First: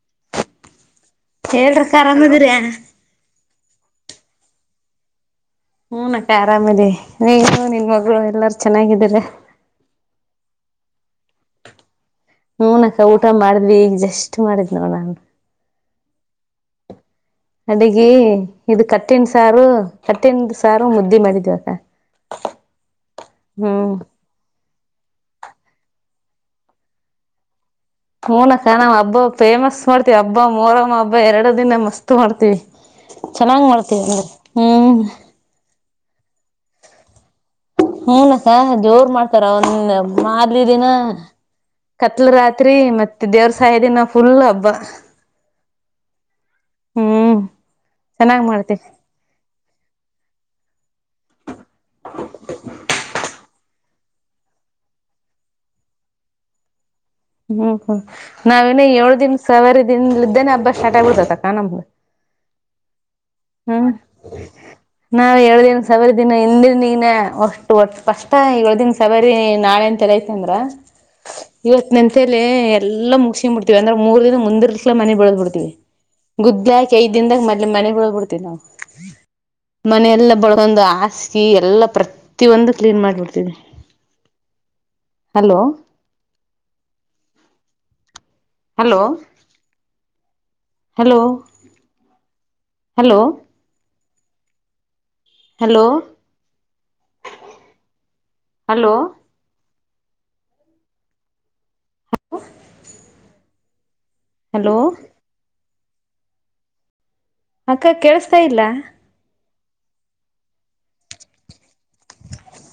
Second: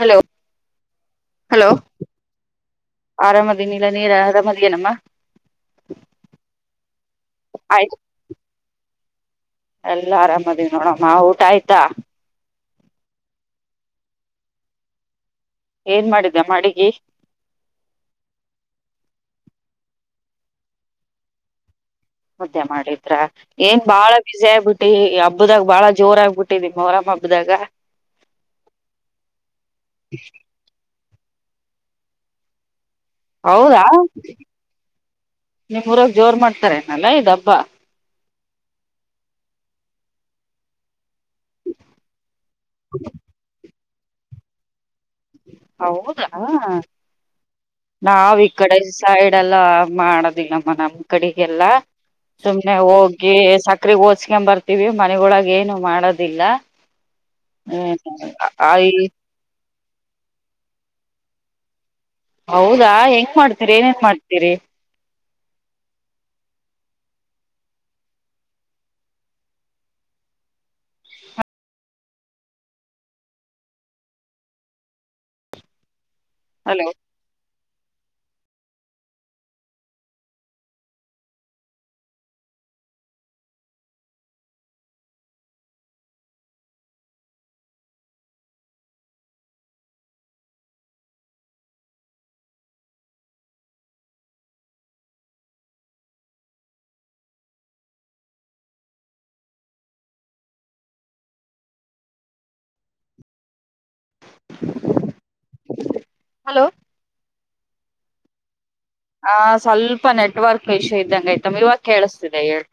Hello ಹೇಳ್ರಕ್ಕಾ ಆರಾಮಿದಿರಾ? ಆರಾಮದಿನೀ ನೀರ ಆರಾಮದಿಯೇನಮ್ಮ. ಹ್ಮ್ ನತ್ತೆ ಆರಾಮದಿವಿ ನೀನು ನಿನ್ ಮಗಳು ಎಲ್ಲರೂ ಚೆನ್ನಾಗಿದ್ದೀರಾ? ಎಲ್ಲ ಆರಾಮದಿವಿ ನೋಡಮ್ಮ ಊಟ ಆಯ್ತಾ? ಹೂಂನಕ್ಕ ಊಟ ಮಾಡಿದ್ವಿ ಈಗ ಜಸ್ಟ್ ಮಾಡಿದ್ ನೋಡ ನಾನು. ಏನ್ ಮಾಡಿದ್ಯಮ್ಮಾ ಅಡಿಗಿ? ಅಡಿಗಿ ಇದು ಕಟ್ಟಿನ ಸಾರು ಕಟ್ಟಿನ ಸಾರು ಮುದ್ದಿ ಮಾಡಿದ್ವಕ್ಕ. ಮುದೆ ಮಾಡಿದ್ರ ಏನ್ ಬಾಳ ಬಸಿ ಆಗ್ಬಿಟ್ಟಿ ಈ ಹಬ್ಬದಾಗ ಬಾಳ ಜೋರ ಆಗ್ಬಿಟ್ಟಿದ ಮೊಹರಂ ಹಬ್ಬ್ದಾಗ. ಹುಂ ನಕ್ಕ ನಾವ್ ಹಬ್ಬ ಫೇಮಸ್ ಮಾಡ್ತೀವಿ ಹಬ್ಬ ಮೋರಮ್ಮ ಹಬ್ಬ ಎರಡ ದಿನ ಮಸ್ತ್ ಮಾಡ್ತೀವಿ. ಚೆನ್ನಾಗ್ ಮಾಡ್ತೀವಿ ಅಂದೆ ಹ್ಮ್. ನೀವ್ ಊರಾಗ ಜೋರ್ ಮಾಡ್ತಾರೆನಲ್ಲಾ ಇದ ಹಬ್ಬ. ಹೂನಕ್ಕ ಜೋರ್ ಮಾಡ್ತಾರ ಒಂದ ಮಾರ್ಲಿದಿನ ಕತ್ಲ ರಾತ್ರಿ ಮತ್ತೆ ದೇವ್ರ ಸಾಯ ದಿನ ಫುಲ್ ಹಬ್ಬ. ಹೌದಾ ಹ್ಮ್ ನಾವ್ ಚೆನ್ನಾಗ್ ಈ ಕಡೆ ಮಾಡ್ತೀವಿ ಸೈಡ್ ಎಲ್ಲಾ ಮಾಡದಿಲ್ಲಮ್ಮ ನಮ್ ಕಡಿಗೆಲ್ಲ ಸುಮಮ್ಮನೆ ಹೋಗಿ ಸ ಕ್ರಿ ಓಚ್ಸ್ಕೊಂಡ ಬರ್ತೀವಿ ಮನೆಗೊಳಗ ಏನು ಮಾಡದಿಲ್ಲ. ಹ್ಮ್ ಹ್ಮ್ ನಾವಿನ ಏಳ ದಿನ ಸವಾರಿ ದಿನ್ಲಿದ್ದೆನೆ ಹಬ್ಬ ಸ್ಟಾರ್ಟ್ ಆಗ್ಬಿಡ್ತದ್ ಅಕ್ಕಾ ನಮ್ದ. ಹೌದಾ ಹೆಂಗ ಮಾಡ್ತ ಹ್ಮ್ ನಾವ್ ಏಳ ದೀನ್ ಸವಾರಿ ದಿನ ಹಿಂದಿನ ದಿನ ಒಷ್ಟು ಕಷ್ಟ ಏಳ ದೀನ್ ಸವಾರಿ ನಾಳೆಂತ ಐತಂದ್ರ ಇವತ್ ನೆಂತಲಿ ಎಲ್ಲಾ ಮುಗಸ್ಕೊಂಡ ಬಿಡ್ತೀವಿ ಅಂದ್ರೆ ಮೂರ್ ದಿನ ಮುಂದಿರ್ಸ್ಲ ಮನೆ ಬಳದ್ ಬಿಡ್ತಿವಿ. [inaudible] ಗುದ್ದಿ ಹಾಕಿ ಐದ ದಿನದಾಗ ಮೊದ್ಲಿ ಮನೆಗಳ ಬಿಡ್ತೀವಿ ನಾವು ಮನೆಯ ಎಲ್ಲ ಬಳೊಂದು ಹಾಸಿಗಿ ಎಲ್ಲಾ ಪ್ರತಿಯೊಂದು clean ಮಾಡಿಬಿಡ್ತೇವ್ರಿ. [unintelligible] Hello. Hello hello hello. Hello hello. Hello. Hello. Hello. ಅಕ್ಕಾ ಕೇಳಸ್ತಾ ಇಲ್ಲ? ಆ ಸ್ವಲ್ಪ ನೆಟ್ವರ್ಕ್ ಇಶ್ಯೂ ಇದ್ದಂಗ ಆಯ್ತಮ್ಮ ಇವಾಗ ಕೇಳಿಸ್ತಿದೆ ಹೇಳು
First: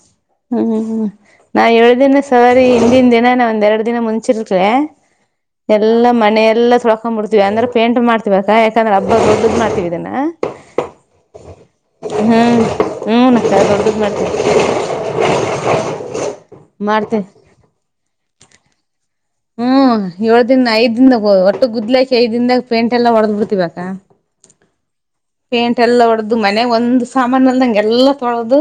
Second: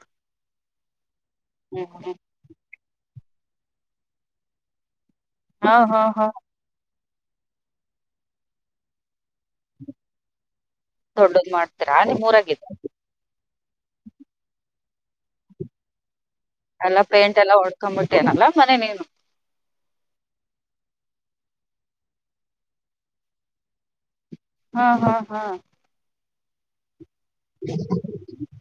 ಹ್ಮ್ ನಾ ಹೇಳ್ದೇನೆ ಸರಿ ಹಿಂದಿನ ದಿನ ನ ಒಂದ್ ಎರಡು ದಿನ ಮುಂಚೆನೆ ಹಾ ಹಾ ಎಲ್ಲಾ ಹಾ ಮನೆ ಎಲ್ಲ ತೊಳ್ಕೊಂಡ್ ಹಾಕೊಂಡ್ಬಿಡ್ತಿವಿ ಅಂದ್ರೆ ಪೇಂಟ್ ಮಾಡ್ತತಿವಾ ಯಾಕಂದ್ರ ಹಬ್ಬ ದೊಡ್ಡದ ಮಾಡ್ತವಿ ಇದನ್ನ ದೊಡ್ಡದು ಮಾಡ್ತಿರಾ ನಿಮ್ಮ ಊರಾಗಿದ್ದ ಹೂ ನ ಅಕ್ಕಾ ದೊಡ್ಡದ ಮಾಡ್ತೇವಿ. ಎಲ್ಲ ಮಾಡ್ತೇವಿ ಪೇಂಟ್ ಎಲ್ಲ ಹೊಡ್ಕೊಂಡ್ಂಬಿಟ್ಟೇನಲ್ಲಾ ಮನೆ ನೀನು. ಹ್ಮ್ ಏಳು ದಿನ ಐದ ದನ್ದಾಗ ಒಟ್ಟು ಗುದ್ಲಿಕ ಐದ ದನ್ದಾಗ ಪೇಂಟ್ ಎಲ್ಲ ಹೊಡೆದ್ ಬಿಡ್ತಿವಾ ಅಕ್ಕಾ. ಹಾ ಹಾ ಹಾ. ಎಲ್ಲ ಹೊಡೆದ ಮನೆ ಒಂದು್ ಸಾಮಾನ ಅಲ್ಲ ನಂಗೆ ಎಲ್ಲ ತೊಳದು.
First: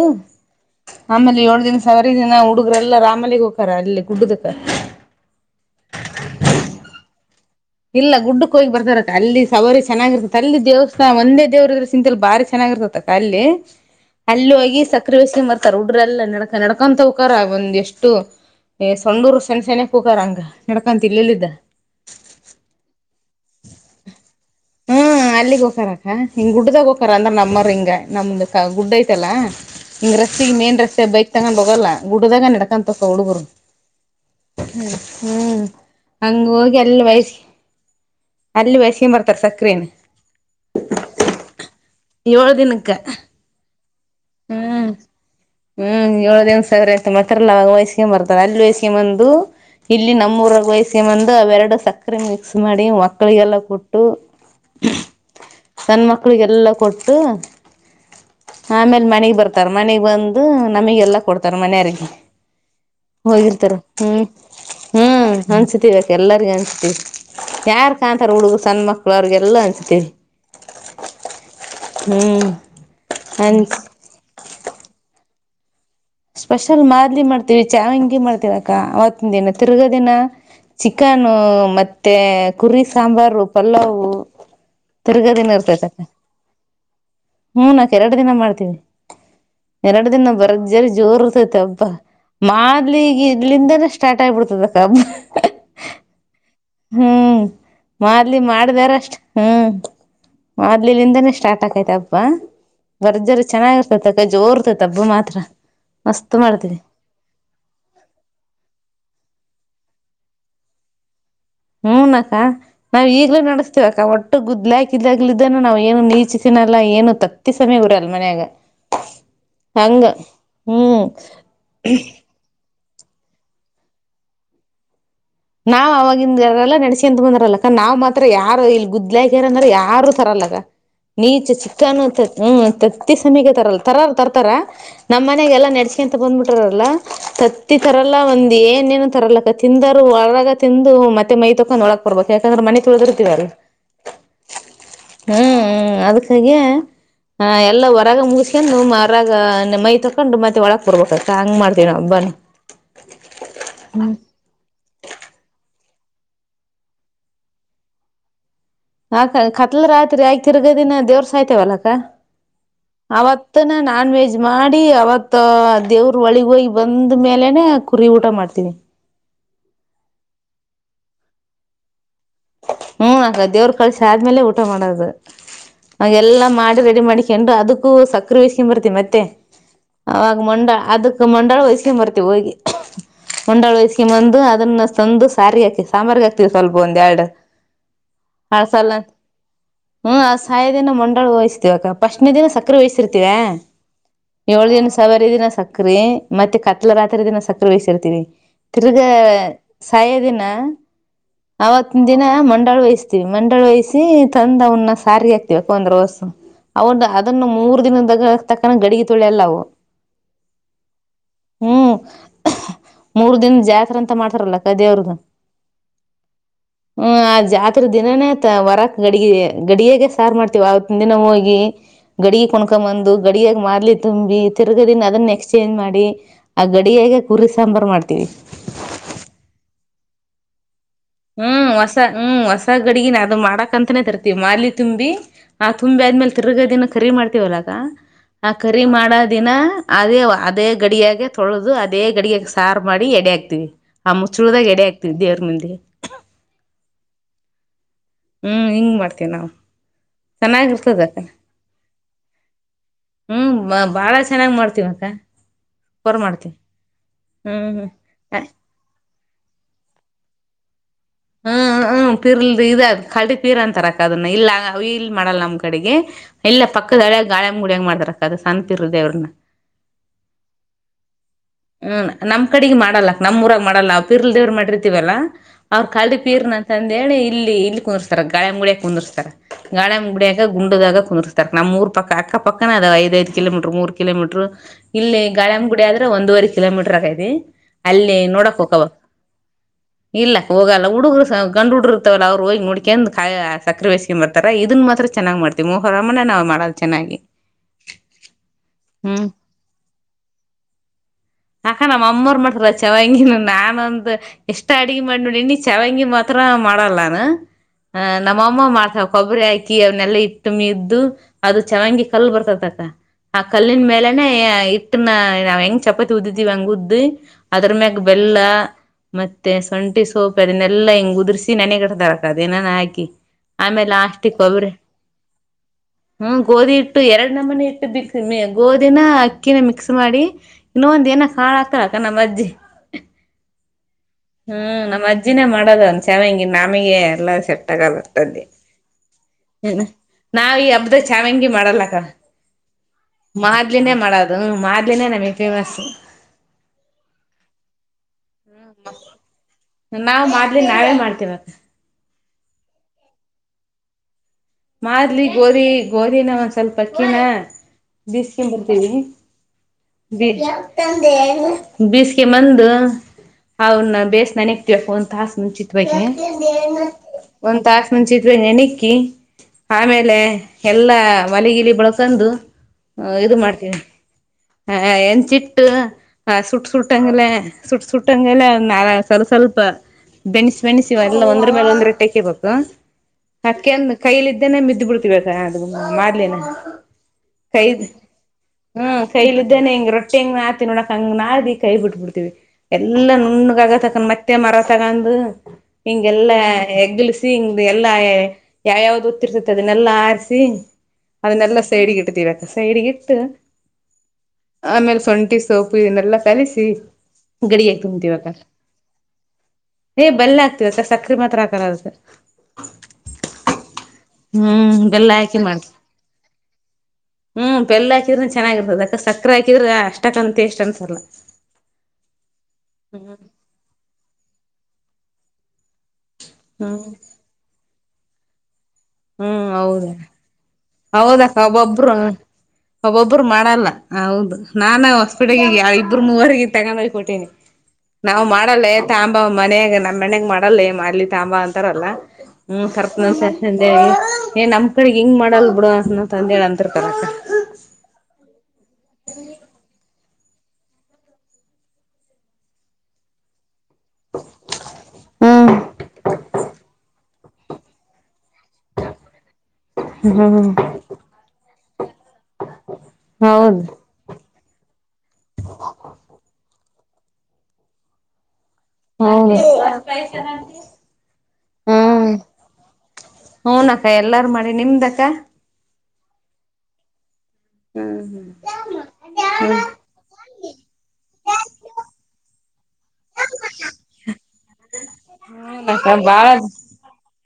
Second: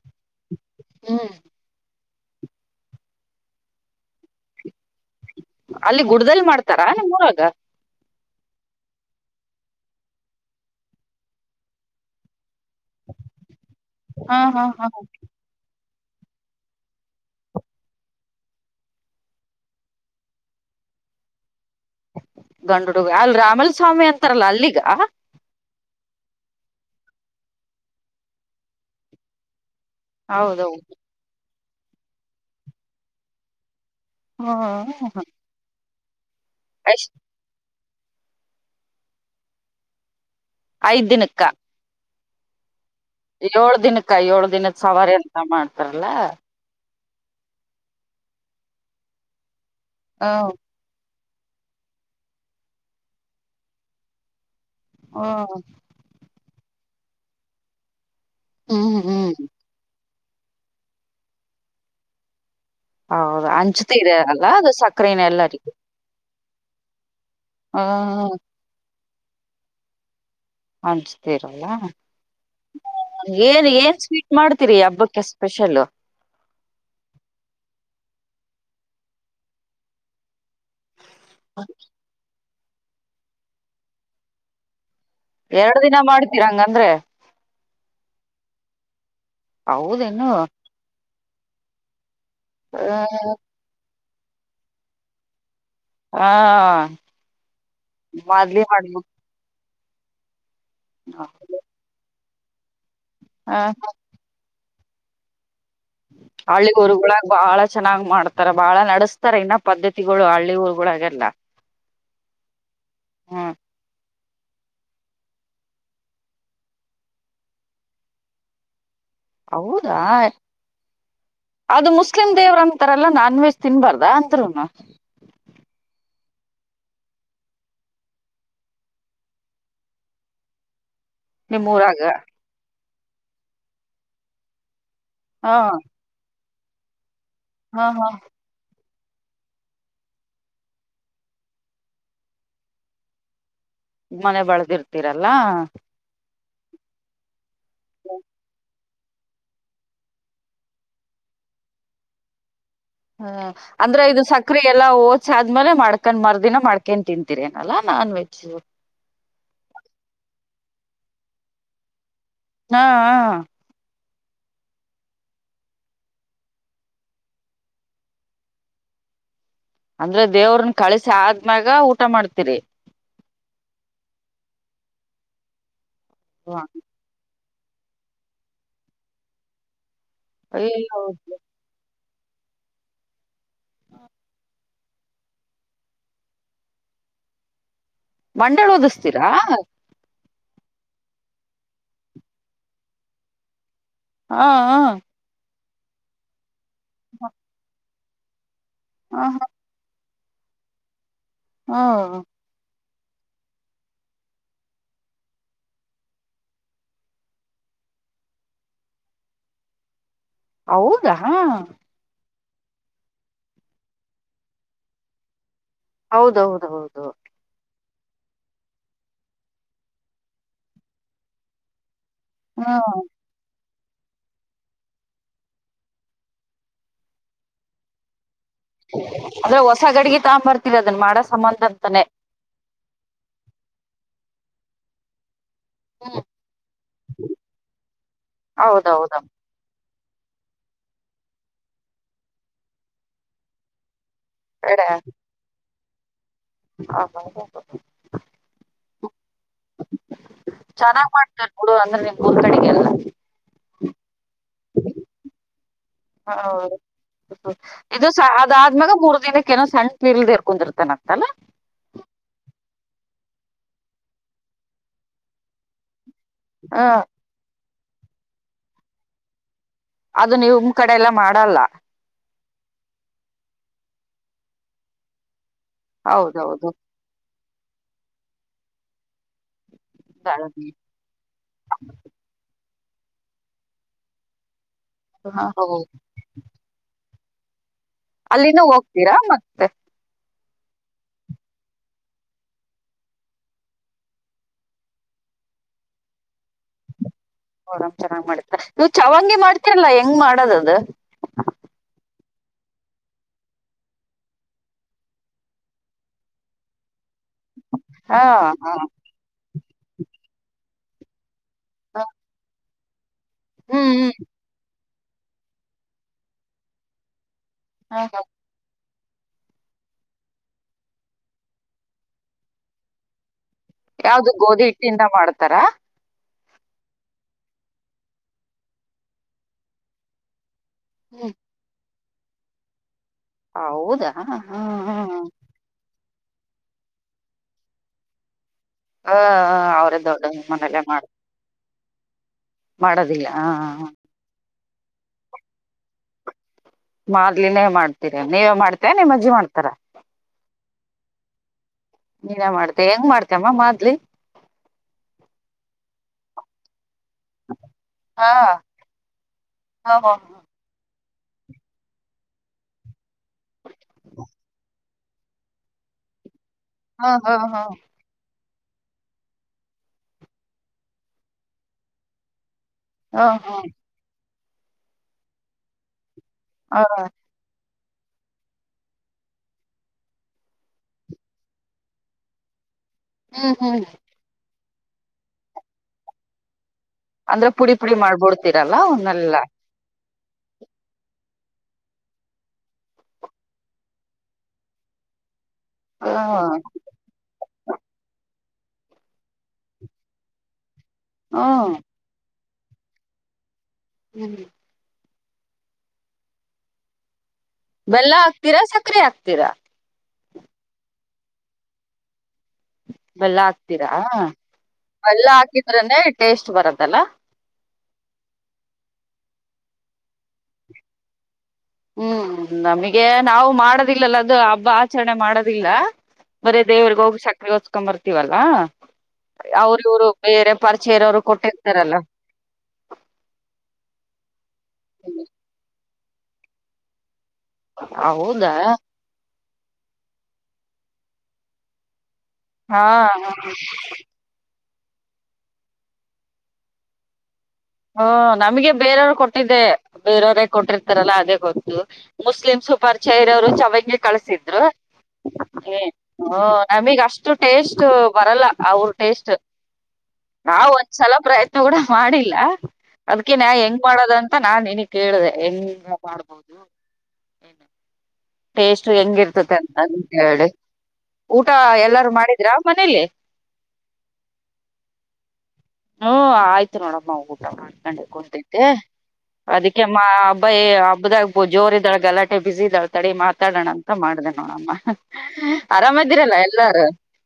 ಹ್ಮ್ ಆಮೇಲೆ ಏಳು ದಿನ ಸವ ದಿನ ಹುಡುಗ್ರಲ್ಲ ರಾಮಲ್ಲಿಗ್ ಹೋಗಕಾರ ಅಲ್ಲಿ ಗುಡ್ಡದಕ. ಅಲ್ಲಿ ಗುಡ್ದದಲ್ಲಿ ಮಾಡ್ತಾರಾ ನಿಮ್ಮ ಮೂರಾಗ. ಇಲ್ಲ ಗುಡ್ಡಕ್ ಹೋಗಿ ಬರ್ತಾರತ್ತ ಅಲ್ಲಿ ಸವರಿ ಚೆನ್ನಗಿರ್ತ ಅಲ್ಲಿ ದೇವಸ್ಥಾನ ಒಂದೇ ದವರು ಇದ್ರ ಚಂತೆಲ್ಲಿ ಬಾರಿ ಚೆನ್ನಾಗಿರ್ತತಿ. ಅಲ್ಲಿ ಹಾ ಅಲ್ಲಿ ಹಾ ಹೋಗಿ ಹಾ ಸಕರೆ ವಸ್ಗುಂಡ್ ಬರತಾರೆ. ಡ್ರಲ್ಲ ನಡಕ ನಡ್ಕೊಂತ ಉಕಾರ ಒಂದ್ ಎಷ್ಟು. ಏ ಸಣ್ಣೂಡೂರ್ ಸಣ್ಣ ಸಣ್ಣ ಕುೂಕಾರ್ ಹಂಗ ನಡಕಂತ ಇಲಿಲ್ದಾ. ಗಂಡು ಹುಡುಗ ಅಲ್ಲಿ ರಾಮಲು ಸ್ವಾಮಿ ಅಂತಾರಲ್ಲ ಅಲ್ಲಿ. ಹ್ಮ್ ಅಲ್ಲಿಗೆ ಹೋಕಾರ. ಹ ಹಿಂಗ ಗುಡ್ಡ್ದಾಗ ಹಕಾರ ಅಂದ್ರ ನಮ್ಮರ್ ಹಿಂಗ ನಮ್ದ ಗುಡ್ ಐತಲ್ಲಾ. ಹಿಂಗ ರಸ್ತೆಗ್ ಮೇನ್ ಹೌದೌದು ರಸ್ತೆ ಬೈಕ್ ತಗೊಂಡ್ ಹೋಗಲ್ಲ ಗುಡದಾಗ ನೆಡ್ಕಂತಸ ಹುಡುಗರು. ಹ ಹ್ಮ ಹ್ಮ್ ಹಂಗ ಹೋಗಿ ಅಲ್ಲಿ ಎಷ್ಟ್ ಬಯಸ. ಅಲ್ಲಿ ವಯಸ್ಸಕಂಡ ಬರ್ತಾರ ಸಕ್ರೆನು. ಐದ್ ದಿನಕ್ಕ. ಏಳು ದಿನಕ್ಕೆ. ಏಳ ದಿನಕ್ಕಿ ಏಳ ದಿನದ ಸವಾರಿ ಎಂತ ಮಾಡ್ತಾರಲ್ಲಾ. ಹ ಸಾವಿರ ಆಯತ ಮಾತ್ರಲ್ಲ ಅವಾಗ ವಯಸ್ಸಿಗೆ ಬರ್ತಾರೆ ಅಲ್ಲಿ ವಯಸ್ಸಗೆ ಬಂದು ಇಲ್ಲಿ ಹ್ಮ ನಮ್ಮೂಊರಾಗ ವಯಸ್. ಬಂದು ಅವೆರಡು ಸಕ್ಕರೆ ಮಿಕ್ಸ್ ಮಾಡಿ ಮಕ್ಕಳಿಗೆಲ್ಲ ಕೊಟ್ಟು. ಹ್ಮ್. ಸಣ್ಣ ಮಕ್ಳಿಗೆಲ್ಲ ಕೊಟ್ಟು. ಹ್ಮ್ ಹ್ಮ್ ಆಮೇಲೆ ಹ್ಮ್ ಮನೆಗ್ ಬರ್ತಾರ ಮನೆಗ್ ಬಂದು ನಮಗೆ ಎಲ್ಲ ಕೊಡ್ತಾರ ಮನೆಯಿಗೆ. ಹೌದ ಹೋಗಿರ್ತಾರ ಹಂಚ್ತೀರ ಹ್ಮ್ ಅಲ್ಲ ಅದು ಸಕ್ಕರೆನ ಹ್ಮ್ ಎಲ್ಲರಿಗೂ ಅನ್ಸತಿವೆ. ಎಲ್ಲರಿಗೆ ಅನ್ಸತಿವಿ ಯಾರು ಹ್ಮ ಕಾಂತಾರೆ ಹುಡುಗ ಸಣ್ಣ ಮಕ್ಳು ಅವ್ರಿಗೆರಿಗೆಲ್ಲ ಅನ್ಸತಿವಿ. ಅಂಚಿಸತರಲ್ಲ ಹ್ಮ್ ಏನ್ ಹಂಚ್ ಏನ್ ಸ್ವೀಟ್. ಮಾಡ್ತೀರಿ ಹಬ್ಬಕ್ಕೆ ಸ್ಪೆಷಲ್. ಸ್ಪೆಷಲ್ ಮಾದ್ಲಿ ಮಾಡ್ತೀವಿ ಚಾವಂಗಿ ಮಾಡ್ತೀವ ಅಕ್ಕ ಅವತ್ತಿನ ದಿನ ತಿರ್ಗಾ ದಿನ. ಚಿಕನು ಮತ್ತೆ ಕುರಿ ಸಾಂಬಾರು ಪಲ್ಲಾವು. ದುರ್ಗಾ ದಿನ ಎರಡ್ ಇರ್ತೈತ ಅಕ್ಕ ಮಾಡ್ತೀರ ಹಂಗಂದ್ರೆ ಹೂನಕ ಎರಡು ದಿನ ಮಾಡ್ತೀವಿ. ಹೌದೇನು. ಜರಿ ಜೋರ್ ಇರ್ತೈತಿ ಹಬ್ಬ ಮಾದಲಿ ಗಿದಲಿ ಇಲಿಂದನೇ ಸ್ಟಾರ್ಟ್ ಆಗಿಬಿಡ್ತದ ಹಬ್ಬ. ಹಾ. ಹ್ಮ್ ಮಾದಲಿ ಮಾಡ್ಬೇಕ ಮಾಡ್ದಾರಷ್ಟ. ಹ್ಮ್ ಮದ್ಲಲಿಂದಾನೇ ಸ್ಟಾರ್ಟ್ ಆಕೈತ ಹಬ್ಬಾ ಬರ್ಜರ ಹ ಚೆನ್ನಾಗಿರ್ತತಿ. ಕ್ಕ ಜೋರ್ತತ್ ಹಬ್ಬ ಮಾತ್ರ. ಮಸ್ತ್ ಮಾಡ್ತೀವಿ ಹಳ್ಳಿಗ್ ಹರ್ಗಳಳ ಬಾಳ. ಚೆನ್ನಾಗ್ ಮಾಡ್ತಾರ ಬಾಳ ನಡೆಸ್ತಾರೆ ಇನ್ನ ಪದ್ದತಿಗಳು ಹಳ್ಳಿ ಊಗಳಾಗೆಲ್ಲ. ಹ್ಮ ನಕ್ಕ ನಾವ್ ಈಗ್ಲೂ ನಡಸ್. ಕ್ಕಾ ಒಟ್ಟು ಗುದ್ಲಾಕಿದಾಗಲ ಇದಾನೂ ನಾವ್ ಏನು ನೀಚಿಸಿನಲ್ಲ ಏನು ತತ್ತಿ ಸಮಯ ಉರಲ್ಲ ಮನ್ಯಾಗ. ಹೌದಾ..... ಹಂಗ ಹ್ಮ್ ಅದು ಮುಸ್ಲಿಂ. ದೇವ್ರ ಅಂತಾರಲ್ಲಾ ನಾನ್ವೆಜ್ ತಿನ್ಬಾರ್ದ ಅಂದ್ರನು. ನಾವ್ ಅವೇಗಿಂದ ಯಾರಲ್ಲಾ ನಡಸಿ ಅಂತ ಬಂದರಲ್ಲಕ್ಕ ನಾವ್ ಮಾತ್ರ ಯಾರು ಇಲ್ ಗುದ್ಲಾಗ್ಯಾರ ಅಂದ್ರ ಯಾರು ತರಲ್ಲಕ್ಕ. ನೀಚ ನಿಮ್ ಊರಾಗ ಚಿಕ್ಕನು ಹ್ಮ್ ತತ್ತಿ ಸಮಯಕ್ಕೆ ತರಲ್ಲ ತರ ತರ್ತಾರ ನಮ್ಮ ಹ ಮನೆಗೆಲ್ಲಾ ನಡ್ಸ. ತ್ತ ಬಂದ್ ಬಿಟಾರಲ್ಲಾ ತತ್ತಿ ಹಾ ಹಾ ತರಲ್ಲ ಒಂದ ಏನೇನು ತರಲ್ಲಕ್ಕಾ ತಿಂದ ಒರಗ ತಿಂದು ಮತ್ತೆ ಮೈ ತಕ್ಕೊಂಡ ಒಳಾಕ್ ಬರ್ಬೇಕು ಯಾಕಂದ್ರ ಮನೆ ತೊಳಿದಿರ್ತಿವಲ್ಲ ಮನೆ ಬಳದಿರ್ತೀರಲ್ಲಾ ಗೆ ಹ ಎಲ್ಲ ಹೊರಗ ಮುಗಿಸಿಗ್ಯೆಂಡ ಹೊರಗ ಮೈ ತೊಕೊಂಡು ಮತ್ತೆ ಒಳಕ್ ಬರ್ಬೇಕಕ್ಕಾ ಹಂಗ್ ಮಾಡ್ತೀವಿ ಹಬ್ಬಾನ ಹ್ಮ ಅಂದ್ರೆ ಇದು ಸ ಬಕ್ರಿ ಎಲ್ಲ ಓದ್ಸಿ ಆದ್ಮೇಲೆ ಮಾಡ್ಕೊಂಡ್ ಮರ್ದಿನ ಮಾಡ್ಕೊಂಡ ತಿಂತೀರೇನಲ್ಲಾ ನಾನ್ ವೆಜ್ ಅಕ್ಕಾ ಕತ್ಲ ರಾತ್ರಿ ಯಾಗಿ ತಿರ್ಗದಿನ ದೇವರ್ ಸಾಯ್ತವಲ್ಲ ಅಕ್ಕ ಹಾ [inaudible] ಆವತ್ ಮತ್ತ ನಾನ್ ವೆಜ್ ಮಾಡಿ ಅವತ್ತ ದೇವ್ರ ಒಳಿಗೆ ಹೋಗಿ ಬಂದ ಮೇಲೆನೆ ಕುರಿ ಊಟ ಮಾಡ್ತೀನಿ ಅಂದ್ರ ದೇವ್ರನ್ನ ಕಳಸಿ ಆದ್ಮ್ಯಾಗ ಊಟ ಮಾಡ್ತೀರಿ ಹ್ಮ್ ಅಕ್ಕಾ ದೇವ್ರ ಕಳಿಸಿ ಆದ್ಮೇಲೆ ಊಟ ಮಾಡೋದು ಅವ ಎಲ್ಲಾ ಮಾಡಿ ರೆಡಿ ಮಾಡಿ ಕೆಂಡ್ರ ಅದಕ್ಕೂ ಸಕ್ಕರೆ ಹೊಯಿಸ್ಕೊಂಡ್ ಬರ್ತವಿ ಮತ್ತೆ ಅವಾಗ ಮಂಡಾ ಅಯ್ಯೋ ಅದಕ್ ಮಂಡಾಳ ವಯಸ್ಕೊಂಡ ಬರ್ತೀವಿ ಹೋಗಿ ಮಂಡಾಳ್ ವಯಿಸ್ಕೆಂಡ ಬಂದು ಅದನ್ನ ತಂದು ಸಾರಿಗೆ ಹಾಕಿ ಸಾಂಬಾರ್ ಗೆ ಹಾಕ್ತಿವಿ ಸ್ವಲ್ಪ ಒಂದು ಆಳ್ಡ್ ಮಂಡಾಳ್ ಓದಿಸ್ತೀರಾ. ಹ್ಮ್ ಸಾಯ ದಿನ ಮಂಡಾಳ ವಹಿಸ್ತೀವ ಪಸ್ನೆ ದಿನ ಸಕ್ಕ್ರೀ ವಹಿಸಿರ್ತಿವ ಹ ಏಳ್ ದಿನ ಹ ಸವಾರಿ ದಿನ ಸಕ್ರೀ ಮತ್ತೆ ಕತ್ಲ ರಾತ್ರಿ ದಿನ ಸಕ್ರಿ ವಯಿಸಿರ್ತೀವಿ ತಿರಗಾ ಹ ಸಾಯೊ ದಿನಾ ಹೂ. ಮಂಡಳ ವಯಿಸ್ತೀವಿ ಮಂಡಳ ವಯಿಸಿ ತಂದ ಅವನ್ನ ಸಾರಿಗೆ ಹಾಕ್ತಿವ ಒಂದ್ ರೊಸ್ ಹೌದ ಅದನ್ನ ಮೂರು ದಿನದಕ್ ತಕ್ಕನ ಗಡಿಗೆ ತೊಳೆಲ್ಲ ನಾವು ಹೌದಾ ಹ್ಹ ಹ್ಮ್ ಮೂರ್ ದಿನದ್ ಜಾತ್ರೆ ಅಂತ ಮಾಡ್ತಾರಲ್ಲಕ್ಕಾ ದೆವ್ರದ್ ಹೌದೌದು. ಹ್ಮೂ ಆ ಜಾತ್ ತ್ರೀ ದಿನಾನೇ ಆತ್ ವರಕ್ ಗಡಿಗಿ ಗಡಿಯಾಗೆ ಸಾರ್ ಮಾಡ್ತೀವ ಅವತ್ತಿನ ದಿನ ಹೋಗಿ ಗಡಗಿ ಹ್ಮ್ ಕೊಂಡ್ಕೊಂಬಂದು ಗಡಿಯಾಗಿ ಮಾದ್ಲಿ ತುಂಬಿ ತಿರ್ಗದಿನ ಅದನ್ನ ಎಕ್ಸ್ಚೇಂಜ್ ಮಾಡಿ ಆ ಗಡಿಗ್ಯಾಗ ಕುರಿ ಸಾಂಬಾರ್ ಮಾಡ್ತೀವಿ. ಅಂದ್ರೆ ಹೊಸ ಗಡಿಗೆ ತಾಂಬರ್ತಿರ ಅದನ್ ಮಾಡ ಹ್ಮ್ ಹೊಸ ಹ್ಮ್ ಹೊಸ ಗಡಗಿನ ಅದ ಮಾಡಕಂತನೇ ತರ್ತಿವಿ ಮಾದ್ಲಿ ತುಂಬಿ ತುಂಬಿ ಹ್ಮ್ ಆದ್ಮೇಲೆ ತಿರ್ಗ ದಿನ ಕರಿ ಮಾಡ್ತವಲ್ಲಕ್ಕಾ ಆ ಕರಿ ಮಾಡ ಹೌದೌದ ದಿನಾ ಅದೇ ಅದೇ ಗಡಿಯಾಗೆ ತೊಳೆದು ಅದೇ ಗಡಿಯಾಗ ಸಾರ್ ಮಾಡಿ ಎಡೆ ಹಾಕ್ತಿವಿ ಆ ಮುಚ್ಚಳದಾಗ ಎಡೆ ಹಿಕ್ತಿವ್ ದೇವ್ರ ಮುಂದೆ ಅಬಾಬಬಬ [inaudible] ಹ್ಮ್ ಹಿಂಗ್ ಮಾಡ್ತೇವಿ ನಾವು. ಚೆನ್ನಾಗಿರ್ತದ ಚೆನ್ನಾಗ್ ಅಕ್ಕ ಮಾಡ್ತಾರೆ ಬಿಡು ಅಂದ್ರೆ ನಿಮ್ ಊರ್ ಕಡೆಗೆಲ್ಲಾ ಹ್ಮ್ ಮ ಬಾಳ ಚೆನ್ನಾಗ್ ಮಾಡ್ತಿವಕ್ಕಾ ಹೌದು [unintelligible] ಇದು ಸಾ ಹ್ಮ್ ಅದಾದ್ಮ್ಯಗ ಮೂರ್ ದಿನಕ್ಕ ಏನೊ ಸಣ್ಣ ಪೀರಲ್ ದೆವ್ರ ಕುಂದರ್ತಾನ ಅಂತಲ್ಲಾ ಹ್ಮ್ ಹ್ಮ ಪಿರ್ಲ್ ದ ಇದು ಖಾಡಿ ಪೀರ್ ಅಂತಾರಕ್ಕಾ ಅದನ್ನ ಇಲ್ಲಾ ಇಲ್ ಮಾಡಲ್ಲ ನಮ್ ಕಡೆಗೆ ಇಲ್ಲೆ ಹ ಪಕ್ಕದ ಹಳ್ಳ್ಯಾಗ ಗಾಳೆಮ್ಮ ಗುಡಿಯಾಗ ಮಾಡ್ತಾರಕ್ಕ ಅದ ಸಣ್ಣ್ ಪೀರಲ್ ದೇವ್ರನ್ನ. ಅದು ನೀವುಮ್ ಕಡೆ ಎಲ್ಲ ಮಾಡಲ್ಲಾ ಹ್ಮ ನಮ್ಮ್ ಕಡೆಗ್ ಮಾಡಲ್ಲಕ್ಕಾ ನಮ್ಮ್ ಊರಾಗ ಮಾಡಲ್ಲ ನಾವ ಪಿರ್ಲ್ ದೇವ್ರು ಮಾಡಿರ್ತೀವಲ್ಲಾ ಅವ್ರ ಕಾಲ್ದೀ ಪೀರ್ನ ಹೌದೌದು ಅಂತಂದೇಳಿ ಇಲ್ಲಿ ಇಲ್ಲಿ ಕುಂದರ್ಸ್ತಾರ ಗಾಳೆಮ್ಮ ಗುಡ್ಯಾಗ ಕುಂದರ್ಸ್ತಾರ. ಗಾಳೆಮ್ಮ ಗುಡಿಯಾಗ ಗುಂಡದಾಗ ಕುಂದರ್ಸ್ತಾರೆ ನಮ್ ಊರ್ ಪಕ್ಕ ಅಕ್ಕಾ ಪ ಪಕ್ಕನದ ಐದಐದು ಕಿಲೋಮೀಟರ್ ಮೂರ್ ಕಿಲೋಮೀಟ್ರ್ ಇಲ್ಲಿ ಹ ಗಾಳ್ಯಮ ಹೌದು ಗುಡಿ ಆದ್ರೆ ಒಂದವರೆ. ಕಿಲೋಮೀಟರ್ ಆಗೈತಿ ಅಲ್ಲಿ ನೋಡಕ್ ಅಲ್ಲಿನೂ ಹೊಕವ ಹೋಗ್ತೀರಾ ಮತ್ತೆ ಇಲ್ಲ- ಹೋಗಲ್ಲ ಹುಡುಗರು ಗಂಡ ಹುಡುಗರುರ್ತವಲ್ಲ ಅವ್ರರು ಹೋಗಿ ನೋಡಕೊಂದ ಕಾಯಿ ಸಕರೆ ಬೇಸ್ಕೊಂಡ ಬರ್ತಾರ ಇದನ್ನ ಮಾತ್ರ ಚೆನ್ನ್ ಮಾಡ್ತಾರೆ. ಮೊಹರಂನೆ ನಾವ್ ಮಾಡದು ಚೆನ್ನಾಗಿ. ಮೊಹರಂ ಚೆನ್ನಾಗಿ ಮಾಡಿದ ಮೇಲೆ ನೀವು ಹ್ಮ್ ಚೆವಂಗಿ ಮಾಡ್ತಿರಲ್ಲಾ ಹೆಂಗ್ ಮಾಡದದದು. ಅಕ್ಕ ನಮ್ಮ ಅಮ್ಮರು ಮಾಡರು ಚವಂಗಿನ ನಾನ ಒಂದು. ಎಷ್ಟ ಅಡ್ಗೆ ಮಾಡಿ ನೋಡಿ ಚವಂಗಿ ಮಾತ್ರ ಮಾಡಲ್ಲಾ ನಾನ. ಹ ಹಾ ನಮ್ಮಅಮ್ಮ ಹಾ ಮಾಡ್ತಾಳ ಕೊಬ್ಬರಿ ಹಾಕಿ ಅವನೆಲ್ಲಾ ಇಟ್ಟು ಮ್ದು. ಅದು ಚೆನ್ನಂಗಿ ಕಲ್ಲು ಬರ್ತತಕ್ಕ ಆ ಕಲ್ಲಿನ್ ಹ್ಮ್ ಹ್ಮ್ ಮೇಲೆನೆೇ ಇಟ್ಟನ ಹೆಂಗ್ ಚಪಾತಿ. ತುದತಿವಿ ಹಂಗಉದ್ದಿ ಅದ್ರ ಮ್ಯಾಗ ಹ್ಮ್ ಬೆಲ್ಲ. ಮತ್ತೆ ಸೊಂಠಿ ಸೋಪ್ ಅದನ್ನೆಲ್ಲಾ ಹಿಂಗ್ ಉದುರ್ಸಿ ನನೆಗಿಡ ತರ ಅಕ್ಕ ಏನಾನ ಹಾಕಿ. ಆಮೇಲೆ ಯಾವದ ಲಾಸ್ಟಿಗ್ ಗೋಧಿ ಕೊಬ್ಬರಿ ಹಿಟ್ಟಿಂದ ಮಾಡ್ತಾರಾ. ಹ್ಮ್ ಗೋಧಿ ಹಿಟ್ಟು ಎರಡ ನಮಿನಿ ಹಿಟ್ಟು ಬಿಕ್ ಮ ಗೋಧಿನ ಅಕ್ಕಿನ ಮಿಕ್ಸ್ ಮಾಡಿ. ಇನ ಒಂದ ಕಾಳ ಅಕಾತಾಳ ಅಕ್ಕ ನಮ್ಮ ಅಜ್ಜಿ. ಹೌದಾ ಹ ಹ್ಮ್ ನಮ್ಮ ಹ ಅಜ್ಜಿನೇ ಮಾಡದ ಚಾವಂಗಿ ನಮಗೆ ಎಲ್ಲ ಸೆಟ್ಟಗಾಲರ್ತದ್ದಿ. ಹ ಅವ್ರೇ ದೊಡ್ಡ ನಾವ ಈ ಮನೇಲೆ ಹಬ್ಬದಾಗ ಮಾಡ ಚಾವಂಗಿ ಮಾಡಲ್ಲಕ್ಕ. ಮಾಡೋದಿಲ್ಲ ಹ ಮಾದ್ಲಿನೇ ಮಾಡೋದು ಮಾದ್ಲಿನೇ ನಮಗ್ ಫೇಮಸ್. ಮಾದಲಿನೆ ಮಾಡ್ತೀರಿ ನೀವೇ ಮಾಡ್ತೇ ನೀಮ್ಮ ಅಜ್ಜಿ ಮಾಡ್ತಾರಾ. ನಾವ್ ಮಾದಲಿ ನಾವೇ ಮಾಡ್ತಿವ ಅಕ್ಕ. ನೀನ ಮಾಡ್ತೆ ಹೆಂಗ್ ಮಾಡ್ತಮ್ಮ ಮಾದಲಿ. ಮಾದಲಿ ಗೋದೀ ಗೋದೀನ ಒಂದ್ ಸ್ವಲ್ಪ ಅಕ್ಕಿನ. ಹಾ ಬಿಸ್ಕಾಂದ ಬರ್ತೀವಿ ಹಾ ಹಾ ಬಿ ಬಿಸಗೆಬೆಂದು ಬಂದು ಅವನ್ನ ಬೇಸ್ ನೆನಾ ಕ್ತಿವಿ ಆ ಫೋನ್ ತೊಂಗಂಡ. ಮುಂಚಿತವಾಗಿ ಹಾ ಹಾ ಒಂದ್ ತಾಸ ಮುಂಚೆವಾಗಿ ನೆನಕ್ಕಿ. ಆಮೇಲೆ ಎಲ್ಲಾ ಒಲೆಗಿಲಿ ಬಳ್ಕೊಂಡು ಹಾ ಇದು ಹಾ ಮಾಡ್ತೀವಿ. ಹ ಎಂಚಿಟ್ಟ ಆ ಸುಟ್ಟ ಹಾ ಹಾ ಸುಟ್ಟಂಗಲೆ. ಸುಟ್ಟ ಸುಟ್ಟ ಸುಟ್ಟಂಗೆಲ್ಲ ಮ್ಯಾಲ ಸ್ವಲ ಸ್ವಲ್ಪ. ಬೆೆನ್ಸಿ ಬೆನ್ಸಿ ಎಲ್ಲ ಒಂದ್ರ ಮೇಲೆ ಒಂದ್ ತೆಕಬೇಕು. ಹ್ಮ್ ಹ್ಮ್ ಅದಕ್ಕನೆ ಕೈಲ ಇದ್ದೇನೆ ಮಿದ್ದ್ ಬಿಡ್ತಿವಿ ಅದು ಮಾದಲಿನ. ಅಂದ್ರೆ ಪುಡಿ ಕೈದ ಪುಡಿ ಮಾಡ್ಬಿಡ್ತೀರಲ್ಲ ಹ್ಮ ಅವನ್ನೆಲ್ಲ ಕೈಲ್ದೇನೆ ಹಿಂಗ ಚೆಂಗಾ ನಾದತಿವಿ ನೋಡಕ್ ಹಂಗ ನಾದಿ ಕೈ ಬಿಟ್ಬ ಬಿಡ್ತೀವಿ. ಎಲ್ಲಾ ನುಣಗ ಆಗತಕ ಮತ್ತೆ ಮರ ತಗೊಂದ. ಹಿಂಗ ಹ ಎಲ್ಲಾ ಎಗಳಿಸಿ ಹ ಎಲ್ಲಾ. ಯಾವ್ಯಾವ್ದ ಉತ್ತಿರ್ಸುತ್ತ ಅದನ್ನೆಲ್ಲ ಆರಿಸಿ ಅದನ್ನೆಲ್ಲಾ ಹ್ಮ್ ಸೈಡ್ಗಯಿಡತವಿ ಅಂತ ಸೈಡ್ಗಿಟ್ಟು. ಹ್ಮ. ಆಮೇಲೆ ಸೊಂಟಿ ಸೊಪು ಇದನ್ನೆಲ್ಲ ಕಲಸಿ. ಬೆಲ್ಲ ಹಾಕ್ತೀರಾ ಸಕ್ಕರೆೆ ಹಾಕ್ತೀರಾ. ಏ ಬೆಲ್ಲ ಹಾಕ್ತಿವಿ ಸಕ್ರರೆ ಮಾತ್ರ ಹಾಕಲ್ಲ ಅದ. ಬೆಲ್ಲ ಹಾಕ್ತೀರಾ ಹ್ಮ್ ಬೆಲ್ಲ ಹಾಕಿ ಮಾಡ್ತ ಹಾಕಿದ್ರನೇ ಟೇಸ್ಟ್ ಬರದಲ್ಲ. ಹ್ಮ್ ಬೆಲ್ಲ ಹಾಕಿದ್ರ ಚೆನ್ನಾಗಿರ್ತದ ಅಕ್ಕ ಸಕ್ಕ್ರರೆ ಹಾಕಿದ್ರ ಅಷ್ಟಕ್ಕ ಅಂತ ಇಸ್ಟಕ ಅಂತ ಅಲ್ಲ. ಹ್ಮ್ ನಮಗೆ ನಾವು ಮಾಡೋದಿಲ್ಲ ಅದು ಹಬ್ಬ ಆಚರಣೆ ಮಾಡದಿಲ್ಲ. ಬರೇ ಹ್ಮ್ ದೇವ್ರಿಗೆ ಹೋಗಿ ಸಕ್ಕರೆ ಒಚ್ಕೊಂಡ ಬರ್ತೀವಲ್ಲಾ. ಹ್ಮ್ ಅವ್ರ ಹೌದ ಇವ್ರು ಬೇರೆ ಪರಿಚಯರವರು ಕೊಟ್ಟಿರ್ತಾರಲ್ಲ. ಒಬ್ಬೊಬ್ಬರು ಮಾಡಲ್ಲ ಹೌದು ನಾನ ಹೊಸಪೇಟಗೆ. ಇಬ್ರು ಮೂವರೆಗ ತಗೊಂಡ್ ಹೋಗ ಕೊಟ್ಟೇನಿ ನಾವು ಹೌದಾ ಮಾಡಲ್ಲೇ ತ. ಮನಯಾಗ ನಮ್ಮ ಮಣಾಗ ಮಾಡಲ್ಲ ಅಲ್ಲಿ ತಾಂಬಾ ಅಂತಾರಲ್ಲ ಹ್ಮ ಹಾ ಕರ್ಪ. ಹಾ ಏ್ ನಮ್ಮ್ಡೆಗ್ ಹಿಂಗ್ ಮಾಡಲ್ ಬಿಡು ಅನ್ನ ಅಂದೇಳಿ ಅಂತರ್ ಕರಕ್ಕ. ಹ್ಮ್ ನಮ್ಗೆ ಬೇರೆಯವರು ಕೊಟ್ಟಿದ್ದೆ. ಬೇರವರೇ ಕೊಟ್ಟಿರ್ತಾರಲ್ಲ ಅದೇ ಗೊತ್ತು ಮುಸ್ಲಿಮ ಪರ್ಚ ಇರೋರು ಚ. ಹಗೆ ಕಳಸಿದ್ರು ಹ್ಮ್ ಹ. ಹಓ ನಮಗ್ ಅಷ್ಟು ಟೇಸ್ಟ್ ಬರಲ್ಲ ಅವ್ರ ಟೇಸ್ಟ್. ನಾವ ಒಂದ್ಸಲ ಪ್ರಯತ್ನ ಕೂಡ ಮಾಡಿಲ್ಲ ಅದಕ್ಕೆ ನ ಹೌದು ಹೆಂಗ. ಮಾಡದಂತ ನಾನ್ ನಿನ ಕೇಳ್ದ ಎಲ್ಲ ಮಾಡ್ಬೋದು. ಟೇಸ್ಟ್ ಹೆಂಗಿ ಹೌದು ಇರ್ತತೆ ಅಂತ ಹೇಳಿ ಊಟ ಎಲ್ಲಾರು ಮಾಡಿದ್ರ ಮನೇಲಿ. ಹ್ನ ಅಕ್ಕ ಎಲ್ಲಾರು ಮಾಡಿ ನಿಮ್ದಕ್ಕ. ಹ್ಮ ಆಯ್ತು ನೋಡಮ್ಮ ಊಟ ಹ್ಮ್ ಮಾಡ್ಕೊಂಡೆ ಹ್ಮ್ ಕುಂತಿದ್ದೆ ಅದಕ್ಕೆ. ಹಬ್ಬ ಹಬ್ಬದಾಗ ಜೋರ ಇದಳ ಗಲಾಟೆ ಬಿಸಿ ಇದಳ್ತಡೆ ಮಾತಾಡೋಣ ಅಂತ ಮಾಡ್ದ ನ. ಆಮ ಹ್ಮ ಅಕ್ಕ ಬಾಳ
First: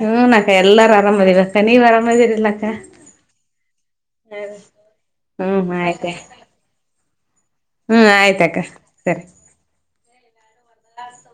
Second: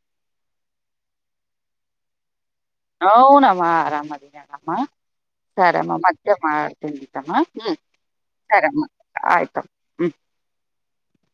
ಹೂನ ಅಕ್ಕ ಎಲ್ಲಾರ ಆರಾಮದಿರಕ್ಕ ನೀವ್ ಆರಾಮದಿರ್ಲ್ಲಕ್ಕ. ಹೌನಮ್ಮ ಆರಾಮದಿನಣಮ್ಮ ಹ್ಮ್ ಸರಿಮ್ಮ ಆಯ್ತ ಮತ್ತೆ ಮಾಡತನಿಮ್ಮ. ಹ್ಮ್ ಸರಿಮ್ಮ ಆಯ್ತು. ಹ ಸ